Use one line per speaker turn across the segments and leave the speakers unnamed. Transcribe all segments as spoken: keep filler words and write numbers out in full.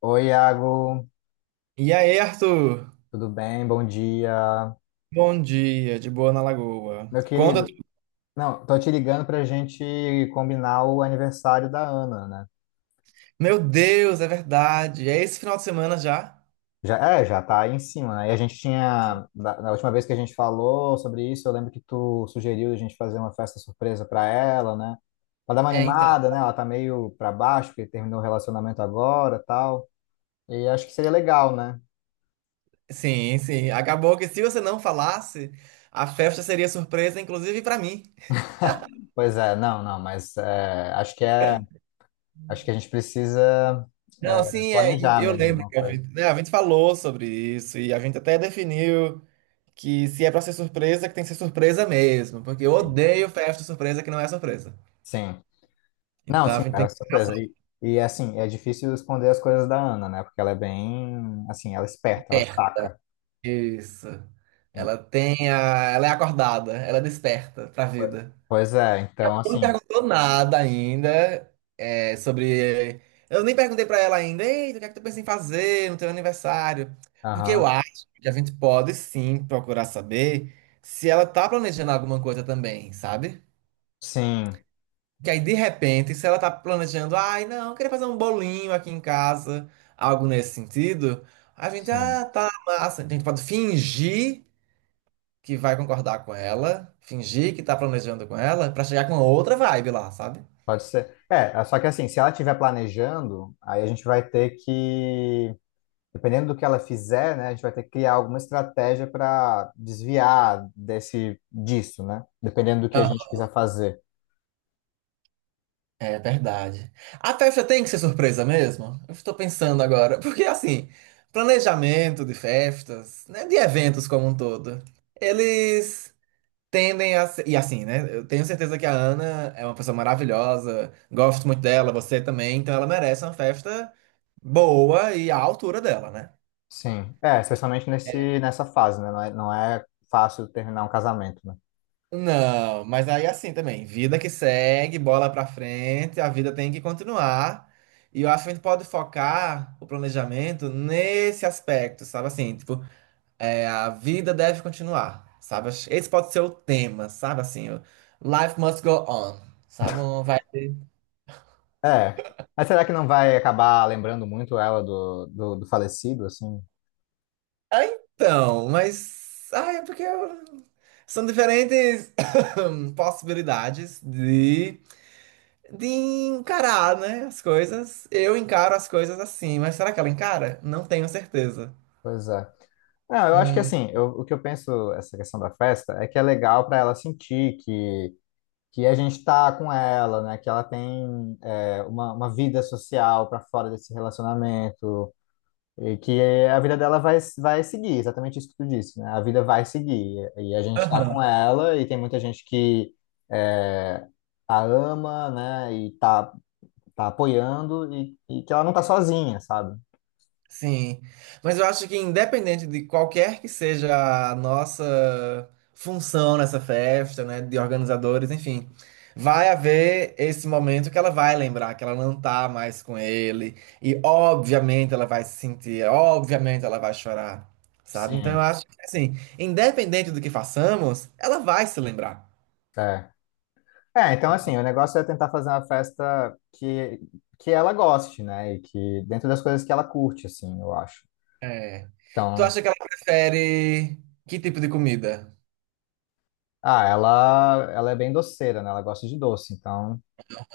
Oi, Iago,
E aí, Arthur?
tudo bem? Bom dia.
Bom dia, de boa na Lagoa.
Meu
Conta
querido,
tudo.
não, tô te ligando pra gente combinar o aniversário da Ana, né?
Meu Deus, é verdade. É esse final de semana já?
Já, é, já tá aí em cima, né? E a gente tinha, da- na última vez que a gente falou sobre isso, eu lembro que tu sugeriu a gente fazer uma festa surpresa pra ela, né? Pra dar uma
É, então.
animada, né? Ela tá meio pra baixo, porque terminou o relacionamento agora, tal. E acho que seria legal, né?
Sim, sim. Acabou que se você não falasse, a festa seria surpresa, inclusive pra mim.
Pois é, não, não, mas é, acho que é, acho que a gente precisa
Não,
é,
sim, é, e
planejar
eu
mesmo
lembro
alguma
que a
coisa.
gente, né, a gente falou sobre isso e a gente até definiu que se é pra ser surpresa, que tem que ser surpresa mesmo, porque eu
Assim.
odeio festa surpresa que não é surpresa.
Sim. Não,
Então a
sim,
gente
é
tem
uma surpresa. E, e assim, é difícil esconder as coisas da Ana, né? Porque ela é bem, assim, ela é esperta, ela
que.
saca.
Isso.
E-
Ela tem a. Ela é acordada, ela é desperta pra vida.
Pois é, então
Não me
assim,
perguntou nada ainda, é, sobre. Eu nem perguntei pra ela ainda, eita, o que é que tu pensa em fazer no teu aniversário? Porque eu
aham.
acho que a gente pode sim procurar saber se ela tá planejando alguma coisa também, sabe?
Sim,
Que aí, de repente, se ela tá planejando, ai, não, eu queria fazer um bolinho aqui em casa, algo nesse sentido, a gente, ah,
sim.
tá massa, a gente pode fingir que vai concordar com ela, fingir que tá planejando com ela, pra chegar com outra vibe lá, sabe?
Pode ser. É, só que assim, se ela estiver planejando, aí a gente vai ter que, dependendo do que ela fizer, né, a gente vai ter que criar alguma estratégia para desviar desse disso, né? Dependendo do que a
Aham.
gente quiser fazer.
É verdade. A festa tem que ser surpresa mesmo? Eu estou pensando agora, porque assim, planejamento de festas, né, de eventos como um todo, eles tendem a ser, e assim, né? Eu tenho certeza que a Ana é uma pessoa maravilhosa, gosto muito dela, você também, então ela merece uma festa boa e à altura dela, né?
Sim. É, especialmente nesse, nessa fase, né? Não é, não é fácil terminar um casamento, né?
Não, mas aí assim também, vida que segue, bola pra frente, a vida tem que continuar. E eu acho que a gente pode focar o planejamento nesse aspecto, sabe assim, tipo, é, a vida deve continuar, sabe? Acho- Esse pode ser o tema, sabe assim, o Life must go on, sabe? Um vai.
É. Mas será que não vai acabar lembrando muito ela do, do, do falecido, assim?
Ah, então, mas ah, é porque eu- são diferentes possibilidades de encarar, né, as coisas. Eu encaro as coisas assim, mas será que ela encara? Não tenho certeza.
Pois é. Não, eu acho que
Hum,
assim, eu, o que eu penso, essa questão da festa, é que é legal para ela sentir que, que a gente tá com ela, né? Que ela tem é, uma, uma vida social para fora desse relacionamento, e que a vida dela vai, vai seguir, exatamente isso que tu disse, né? A vida vai seguir. E a gente está
aham,
com ela, e tem muita gente que é, a ama, né? E tá, tá apoiando, e, e que ela não tá sozinha, sabe?
sim. Mas eu acho que independente de qualquer que seja a nossa função nessa festa, né, de organizadores, enfim, vai haver esse momento que ela vai lembrar que ela não tá mais com ele e obviamente ela vai se sentir, obviamente ela vai chorar. Sabe? Então eu
Sim.
acho que assim, independente do que façamos, ela vai se lembrar.
É. É, então assim, o negócio é tentar fazer uma festa que, que ela goste, né? E que dentro das coisas que ela curte, assim, eu acho.
É. Tu
Então,
acha que ela prefere que tipo de comida?
ah, ela, ela é bem doceira, né? Ela gosta de doce, então,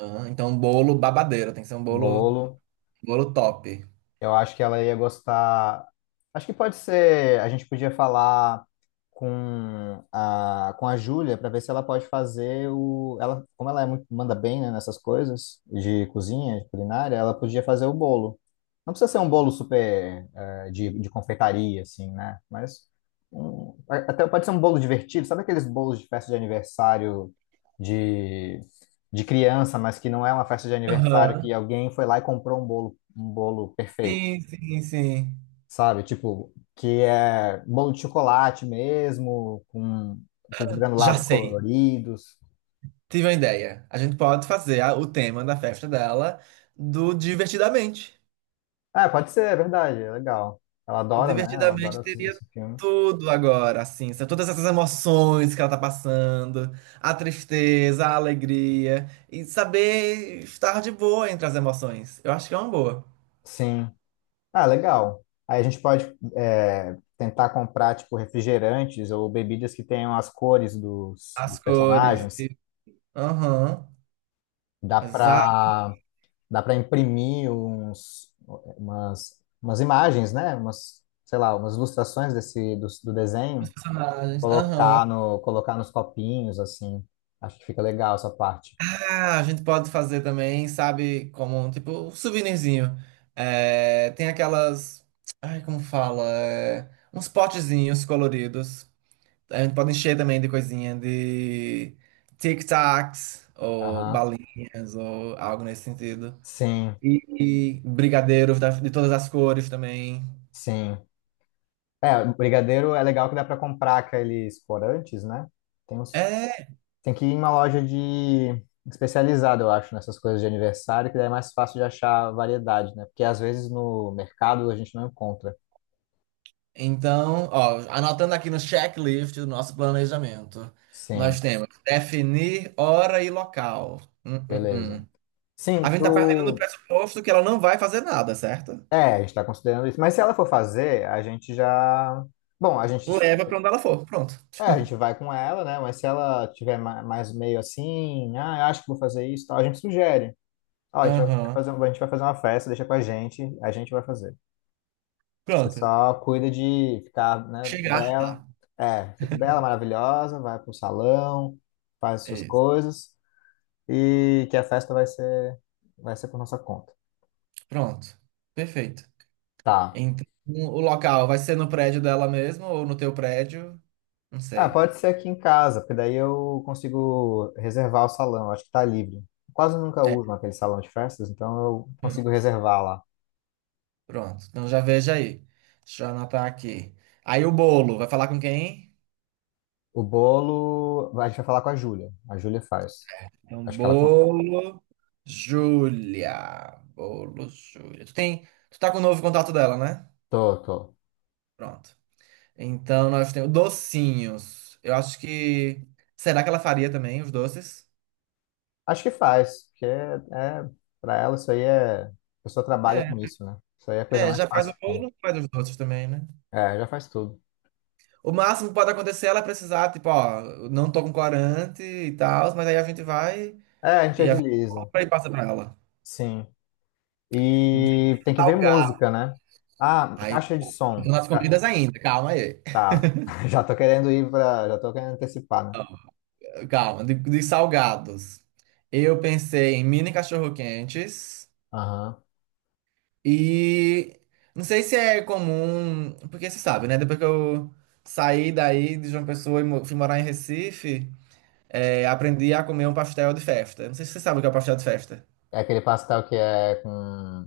Aham. Então, bolo babadeiro, tem que ser um bolo,
bolo.
bolo top.
Eu acho que ela ia gostar. Acho que pode ser. A gente podia falar com a, com a Júlia para ver se ela pode fazer o. Ela, como ela é muito, manda bem, né, nessas coisas de cozinha, de culinária, ela podia fazer o bolo. Não precisa ser um bolo super eh, de, de confeitaria, assim, né? Mas um- até pode ser um bolo divertido. Sabe aqueles bolos de festa de aniversário de, de criança, mas que não é uma festa de aniversário
Aham.
que alguém foi lá e comprou um bolo, um bolo perfeito?
Sim, sim, sim.
Sabe? Tipo, que é bolo de chocolate mesmo, com aqueles
Já
granulados
sei.
coloridos.
Tive uma ideia. A gente pode fazer a- o tema da festa dela do Divertidamente.
Ah, pode ser, é verdade, é legal. Ela
O
adora, né? Ela
Divertidamente
adora esse,
teria
esse filme.
tudo agora, assim, são todas essas emoções que ela tá passando, a tristeza, a alegria, e saber estar de boa entre as emoções. Eu acho que é uma boa.
Sim. Ah, legal. Aí a gente pode é, tentar comprar, tipo, refrigerantes ou bebidas que tenham as cores dos,
As
dos
cores.
personagens.
Aham.
Dá
Exato,
pra, dá pra imprimir uns, umas, umas imagens, né? Umas, sei lá, umas ilustrações desse, do, do
os
desenho.
personagens. Aham.
Colocar no, colocar nos copinhos, assim. Acho que fica legal essa parte.
Ah, a gente pode fazer também, sabe, como um tipo um souvenirzinho. É, tem aquelas. Ai, como fala? É, uns potezinhos coloridos. A gente pode encher também de coisinha de tic-tacs ou
Aham.
balinhas ou algo nesse sentido.
Sim,
E, e brigadeiros da- de todas as cores também.
sim. É, o brigadeiro é legal que dá para comprar aqueles corantes, né? Tem uns,
É,
tem que ir em uma loja de especializada, eu acho, nessas coisas de aniversário, que daí é mais fácil de achar variedade, né? Porque às vezes no mercado a gente não encontra.
então, ó, anotando aqui no checklist do nosso planejamento, nós
Sim,
temos definir hora e local. Hum, hum,
beleza.
hum. A
Sim,
gente tá partindo do
tu...
pressuposto que ela não vai fazer nada, certo?
É, a gente está considerando isso. Mas se ela for fazer, a gente já... Bom, a gente
Leva pra onde ela for, pronto.
é, a gente vai com ela, né? Mas se ela tiver ma- mais meio assim, ah, eu acho que vou fazer isso, e tal, a gente sugere. Ó, a gente vai
Aham.
fazer, um- a gente vai fazer uma festa, deixa com a gente, a gente vai fazer. Você
Pronto.
só cuida de ficar, né,
Chegar
bela.
lá.
É, fica bela, maravilhosa, vai pro salão, faz suas
Isso.
coisas e que a festa vai ser, vai ser por nossa conta.
Pronto. Perfeito.
Tá.
Então, o local vai ser no prédio dela mesmo ou no teu prédio? Não
Ah,
sei.
pode ser aqui em casa, porque daí eu consigo reservar o salão, acho que tá livre. Quase nunca
É,
uso naquele salão de festas, então eu consigo reservar lá.
pronto. Então já veja aí. Deixa eu anotar aqui. Aí o bolo, vai falar com quem?
O bolo, a gente vai falar com a Júlia. A Júlia faz.
É um
Acho que ela. con-
bolo, Júlia. Bolo, Júlia. Tu tem, tu tá com o novo contato dela, né?
Tô, tô.
Pronto. Então nós temos docinhos. Eu acho que será que ela faria também os doces?
Acho que faz, porque é, é, para ela isso aí é. A pessoa trabalha
É,
com isso, né? Isso aí é a coisa
é,
mais
já faz
fácil
o
que tem.
bolo, faz os doces também, né?
É, já faz tudo.
O máximo que pode acontecer é ela precisar, tipo, ó, eu não tô com corante e tal, mas aí a gente vai
É, a gente
e a gente
agiliza.
compra e passa pra ela.
Sim.
De
E tem que ver
salgado.
música, né? Ah,
Aí,
caixa de som.
nas
Ah,
comidas ainda, calma aí.
tá. Já tô querendo ir pra. Já tô querendo antecipar, né?
Calma, de, de salgados. Eu pensei em mini cachorro-quentes
Aham.
e não sei se é comum, porque você sabe, né? Depois que eu saí daí de João Pessoa e mo- fui morar em Recife, é, aprendi a comer um pastel de festa. Não sei se você sabe o que é o pastel de festa.
É aquele pastel que é com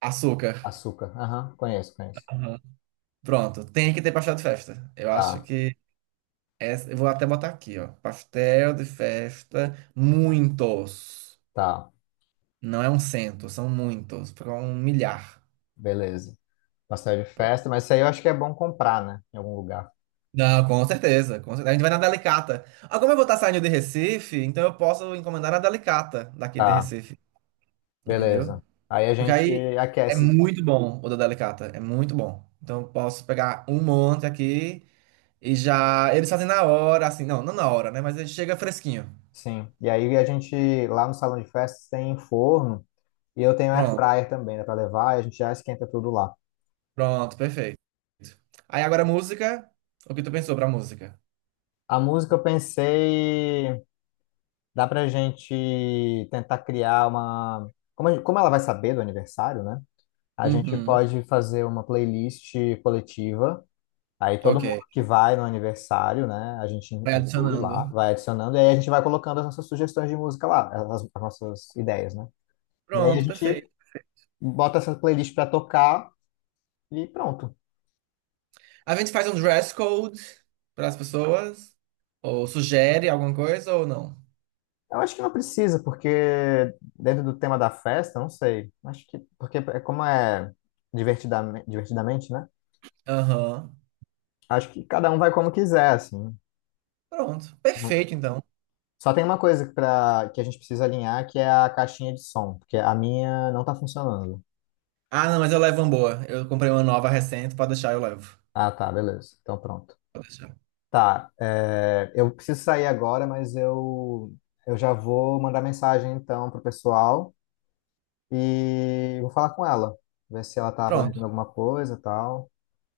Açúcar.
açúcar. Aham, conheço, conheço.
Aham. Pronto, tem que ter pastel de festa. Eu acho
Tá,
que essa, eu vou até botar aqui, ó. Pastel de festa, muitos.
tá.
Não é um cento, são muitos, porque é um milhar.
Beleza. Pastel de festa, mas isso aí eu acho que é bom comprar, né? Em algum lugar.
Não, com certeza, com certeza. A gente vai na Delicata. Agora eu vou estar saindo de Recife, então eu posso encomendar a Delicata daqui de
Tá,
Recife, entendeu?
beleza. Aí a
Porque
gente
aí é
aquece,
muito bom o da Delicata, é muito bom. Então eu posso pegar um monte aqui e já. Eles fazem na hora, assim, não, não na hora, né? Mas ele chega fresquinho.
sim. E aí a gente, lá no salão de festas, tem forno e eu tenho air
Pronto,
fryer também, dá pra levar, e a gente já esquenta tudo lá.
pronto, perfeito. Aí agora a música, o que tu pensou pra música?
A música eu pensei, dá pra gente tentar criar uma. Como, a gente- como ela vai saber do aniversário, né? A gente
Uhum,
pode fazer uma playlist coletiva. Aí todo
ok.
mundo que vai no aniversário, né, a gente
Vai
inclui lá,
adicionando.
vai adicionando, e aí a gente vai colocando as nossas sugestões de música lá, as, as nossas ideias, né? Daí a
Pronto,
gente
perfeito.
bota essa playlist para tocar e pronto.
A gente faz um dress code para as pessoas, ou sugere alguma coisa ou não.
Eu acho que não precisa, porque dentro do tema da festa, não sei. Acho que, porque é como é divertidamente, divertidamente, né?
Aham.
Acho que cada um vai como quiser, assim.
Pronto.
Não-
Perfeito, então.
Só tem uma coisa pra, que a gente precisa alinhar, que é a caixinha de som, porque a minha não tá funcionando.
Ah, não, mas eu levo uma boa. Eu comprei uma nova recente, pode deixar, eu levo.
Ah, tá, beleza. Então pronto.
Pode deixar.
Tá, é, eu preciso sair agora, mas eu, eu já vou mandar mensagem então pro pessoal e vou falar com ela, ver se ela tá
Pronto.
planejando alguma coisa e tal.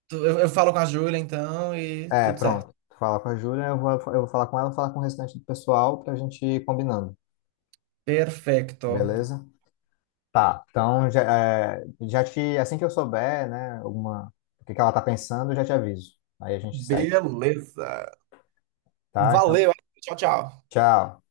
Tu- Eu, eu falo com a Júlia, então, e
É,
tudo certo.
pronto. Fala com a Júlia, eu vou, eu vou falar com ela, falar com o restante do pessoal pra gente ir combinando,
Perfeito.
beleza? Tá, então já, é, já te, assim que eu souber, né, alguma, o que que ela tá pensando, eu já te aviso. Aí a gente segue,
Beleza.
tá? Então,
Valeu. Tchau, tchau.
tchau.